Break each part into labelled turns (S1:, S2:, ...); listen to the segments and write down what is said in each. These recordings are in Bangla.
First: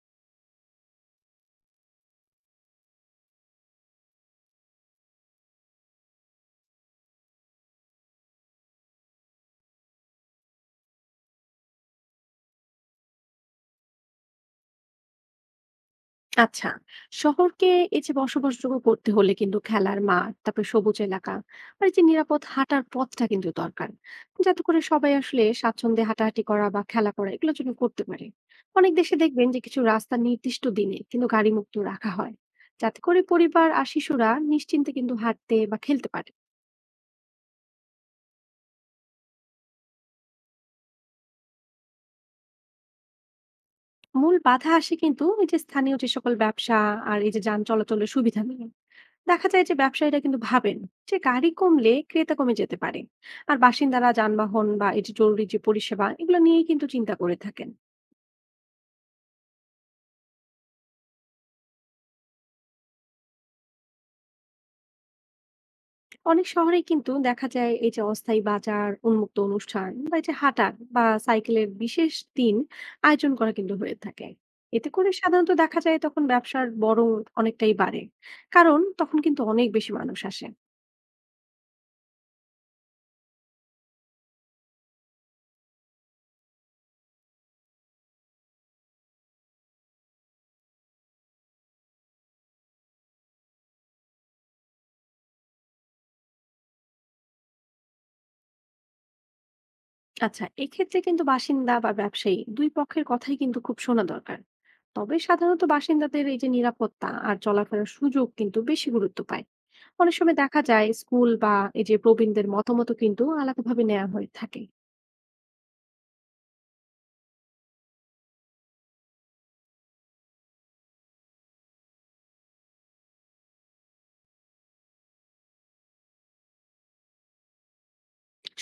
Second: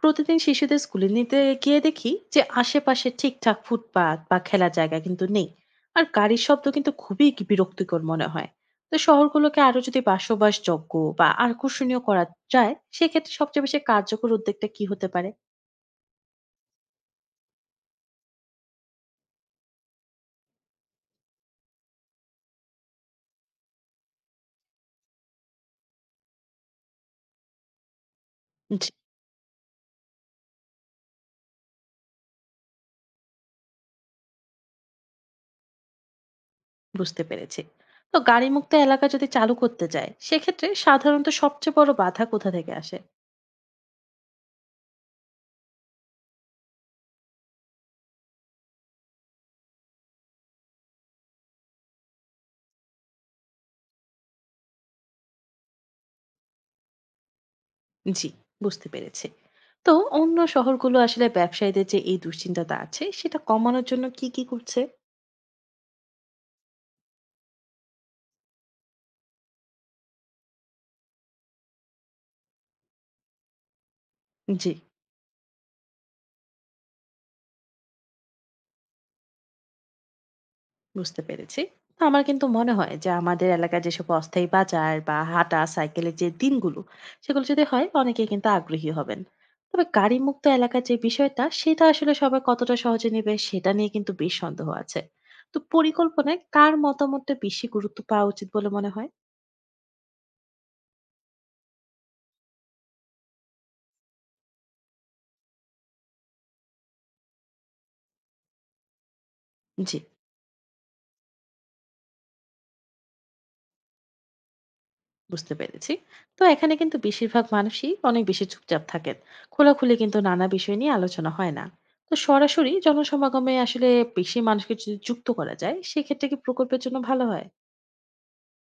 S1: প্রতিদিন শিশুদের স্কুলে নিতে গিয়ে দেখি যে আশেপাশে ঠিকঠাক ফুটপাত বা খেলার জায়গা কিন্তু নেই। আর গাড়ির শব্দ কিন্তু খুবই কি বিরক্তিকর মনে হয়। তো শহরগুলোকে আরো যদি বাসবাসযোগ্য বা আকর্ষণীয় করা যায় সেক্ষেত্রে সবচেয়ে বেশি কার্যকর উদ্যোগটা কি হতে পারে?
S2: আচ্ছা, শহরকে এই যে বসবাসযোগ্য করতে হলে কিন্তু খেলার মাঠ, তারপরে সবুজ এলাকা আর এই যে নিরাপদ হাঁটার পথটা কিন্তু দরকার, যাতে করে সবাই আসলে স্বাচ্ছন্দ্যে হাঁটাহাঁটি করা বা খেলা করা এগুলো জন্য করতে পারে।
S1: জি,
S2: অনেক দেশে দেখবেন যে কিছু রাস্তা নির্দিষ্ট দিনে কিন্তু গাড়ি মুক্ত রাখা হয়, যাতে করে পরিবার আর শিশুরা নিশ্চিন্তে কিন্তু হাঁটতে বা খেলতে পারে।
S1: বুঝতে পেরেছি। তো গাড়ি মুক্ত এলাকা যদি চালু করতে যায় সেক্ষেত্রে সাধারণত সবচেয়ে বড় বাধা কোথা থেকে আসে?
S2: মূল বাধা আসে কিন্তু এই যে স্থানীয় যে সকল ব্যবসা আর এই যে যান চলাচলের সুবিধা নিয়ে। দেখা যায় যে ব্যবসায়ীরা কিন্তু ভাবেন যে গাড়ি কমলে ক্রেতা কমে যেতে পারে, আর বাসিন্দারা যানবাহন বা এই যে জরুরি যে পরিষেবা এগুলো নিয়েই কিন্তু চিন্তা করে থাকেন।
S1: জি, বুঝতে পেরেছি। তো অন্য শহরগুলো আসলে ব্যবসায়ীদের যে এই দুশ্চিন্তাটা আছে সেটা কমানোর জন্য কি কি করছে?
S2: অনেক শহরে কিন্তু দেখা যায় এই যে অস্থায়ী বাজার, উন্মুক্ত অনুষ্ঠান বা এই যে হাঁটার বা সাইকেলের বিশেষ দিন আয়োজন করা কিন্তু হয়ে থাকে।
S1: জি,
S2: এতে করে সাধারণত দেখা যায় তখন ব্যবসার বড় অনেকটাই বাড়ে, কারণ তখন কিন্তু অনেক বেশি মানুষ আসে।
S1: বুঝতে পেরেছি। তো আমার কিন্তু মনে হয় যে আমাদের এলাকার যেসব অস্থায়ী বাজার বা হাঁটা সাইকেলের যে দিনগুলো সেগুলো যদি হয় অনেকেই কিন্তু আগ্রহী হবেন। তবে গাড়ি মুক্ত এলাকার যে বিষয়টা সেটা আসলে সবাই কতটা সহজে নেবে সেটা নিয়ে কিন্তু বেশ সন্দেহ আছে। তো পরিকল্পনায় কার মতামতটা বেশি গুরুত্ব পাওয়া উচিত বলে মনে হয়?
S2: আচ্ছা, এক্ষেত্রে কিন্তু বাসিন্দা বা ব্যবসায়ী দুই পক্ষের কথাই কিন্তু খুব শোনা দরকার। তবে সাধারণত বাসিন্দাদের এই যে নিরাপত্তা আর চলাফেরার সুযোগ কিন্তু বেশি গুরুত্ব পায়।
S1: জি,
S2: অনেক সময় দেখা যায় স্কুল বা এই যে প্রবীণদের মতামত কিন্তু আলাদাভাবে নেওয়া হয়ে থাকে।
S1: বুঝতে পেরেছি। তো এখানে কিন্তু বেশিরভাগ মানুষই অনেক বেশি চুপচাপ থাকেন, খোলাখুলি কিন্তু নানা বিষয় নিয়ে আলোচনা হয় না। তো সরাসরি জনসমাগমে আসলে বেশি মানুষকে যদি যুক্ত করা যায় সেক্ষেত্রে কি প্রকল্পের জন্য ভালো হয়?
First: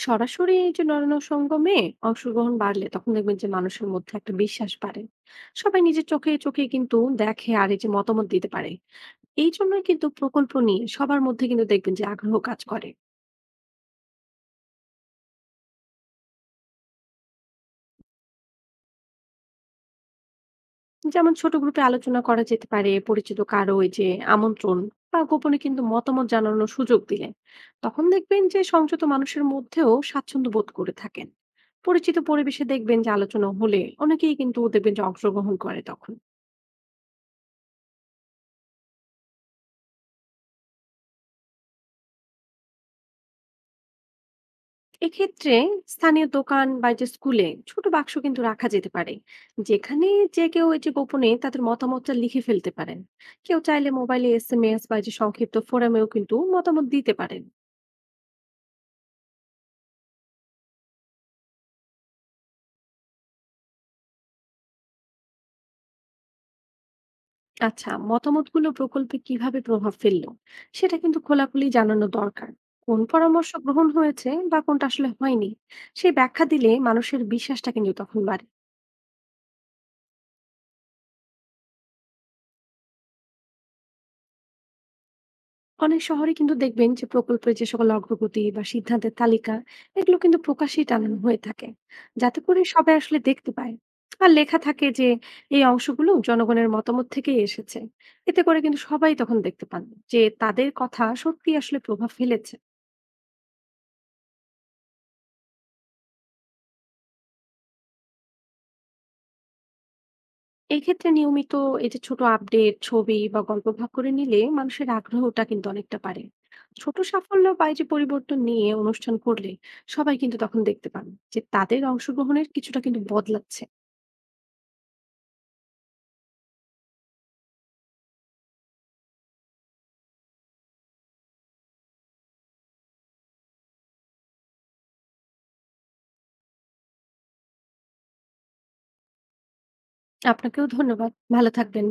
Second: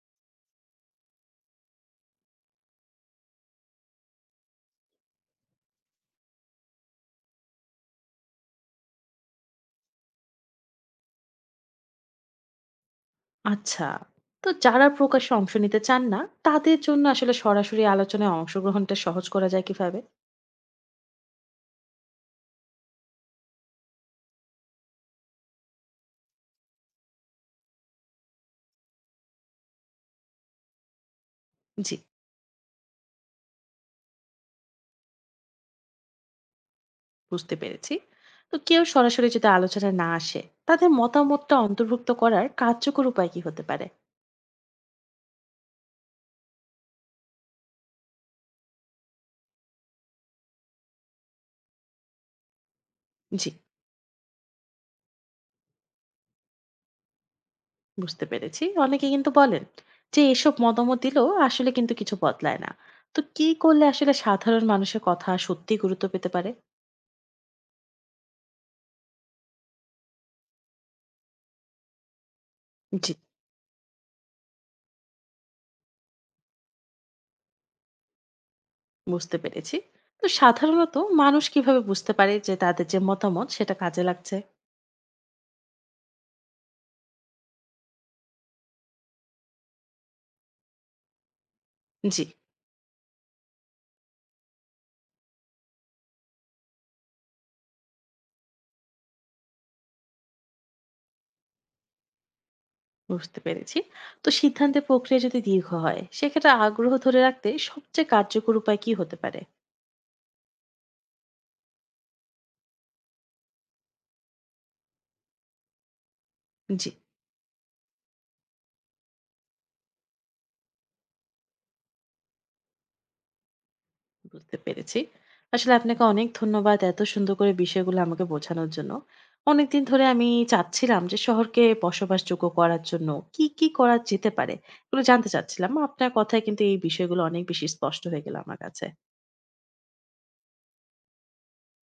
S2: সরাসরি এই যে নরনসঙ্গমে অংশগ্রহণ বাড়লে তখন দেখবেন যে মানুষের মধ্যে একটা বিশ্বাস বাড়ে। সবাই নিজের চোখে চোখে কিন্তু দেখে আর এই যে মতামত দিতে পারে। এই জন্যই কিন্তু প্রকল্প নিয়ে সবার মধ্যে কিন্তু দেখবেন যে আগ্রহ কাজ করে।
S1: আচ্ছা। তো যারা প্রকাশ্যে অংশ নিতে চান না, তাদের জন্য আসলে সরাসরি আলোচনায় অংশগ্রহণটা সহজ করা যায় কিভাবে?
S2: যেমন ছোট গ্রুপে আলোচনা করা যেতে পারে, পরিচিত কারো ওই যে আমন্ত্রণ বা গোপনে কিন্তু মতামত জানানোর সুযোগ দিলে তখন দেখবেন যে সংযত মানুষের মধ্যেও স্বাচ্ছন্দ্য বোধ করে থাকেন।
S1: জি,
S2: পরিচিত পরিবেশে দেখবেন যে আলোচনা হলে অনেকেই কিন্তু দেখবেন যে অংশগ্রহণ করে তখন।
S1: বুঝতে পেরেছি। তো কেউ সরাসরি যদি আলোচনায় না আসে, তাদের মতামতটা অন্তর্ভুক্ত করার কার্যকর উপায় কি হতে পারে?
S2: এক্ষেত্রে স্থানীয় দোকান বা যে স্কুলে ছোট বাক্স কিন্তু রাখা যেতে পারে, যেখানে যে কেউ এই যে গোপনে তাদের মতামতটা লিখে ফেলতে পারেন।
S1: জি,
S2: কেউ চাইলে মোবাইলে SMS বা এই যে সংক্ষিপ্ত ফোরামেও কিন্তু মতামত দিতে পারেন।
S1: বুঝতে পেরেছি। অনেকে কিন্তু বলেন যে এসব মতামত দিলেও আসলে কিন্তু কিছু বদলায় না। তো কি করলে আসলে সাধারণ মানুষের কথা সত্যিই গুরুত্ব পেতে পারে?
S2: আচ্ছা, মতামতগুলো প্রকল্পে কিভাবে প্রভাব ফেললো সেটা কিন্তু খোলাখুলি জানানো দরকার। কোন
S1: জি,
S2: পরামর্শ গ্রহণ হয়েছে বা কোনটা আসলে হয়নি, সেই ব্যাখ্যা দিলে মানুষের বিশ্বাসটা কিন্তু তখন বাড়ে।
S1: বুঝতে পেরেছি। তো সাধারণত মানুষ কিভাবে বুঝতে পারে যে তাদের যে মতামত সেটা কাজে লাগছে?
S2: অনেক শহরে কিন্তু দেখবেন যে প্রকল্পের যে সকল অগ্রগতি বা সিদ্ধান্তের তালিকা এগুলো কিন্তু প্রকাশ্যেই টানানো হয়ে থাকে,
S1: জি,
S2: যাতে করে সবাই আসলে দেখতে পায়। আর লেখা থাকে যে এই অংশগুলো জনগণের মতামত থেকেই এসেছে। এতে করে কিন্তু সবাই তখন দেখতে পান যে তাদের কথা সত্যি আসলে প্রভাব ফেলেছে।
S1: বুঝতে পেরেছি। তো সিদ্ধান্তের প্রক্রিয়া যদি দীর্ঘ হয়, সেক্ষেত্রে আগ্রহ ধরে রাখতে সবচেয়ে কার্যকর উপায় কি হতে পারে?
S2: এক্ষেত্রে নিয়মিত এই যে ছোট আপডেট, ছবি বা গল্প ভাগ করে নিলে মানুষের আগ্রহটা কিন্তু অনেকটা বাড়ে।
S1: জি,
S2: ছোট সাফল্য বা এই যে পরিবর্তন নিয়ে অনুষ্ঠান করলে সবাই কিন্তু তখন দেখতে পান যে তাদের অংশগ্রহণের কিছুটা কিন্তু বদলাচ্ছে।
S1: বুঝতে পেরেছি। আসলে আপনাকে অনেক ধন্যবাদ এত সুন্দর করে বিষয়গুলো আমাকে বোঝানোর জন্য। অনেকদিন ধরে আমি চাচ্ছিলাম যে শহরকে বসবাসযোগ্য করার জন্য কি, কি করা যেতে পারে? এগুলো জানতে চাচ্ছিলাম। আপনার কথায় কিন্তু এই বিষয়গুলো অনেক বেশি স্পষ্ট হয়ে গেল আমার কাছে।
S2: আপনাকেও ধন্যবাদ, ভালো থাকবেন।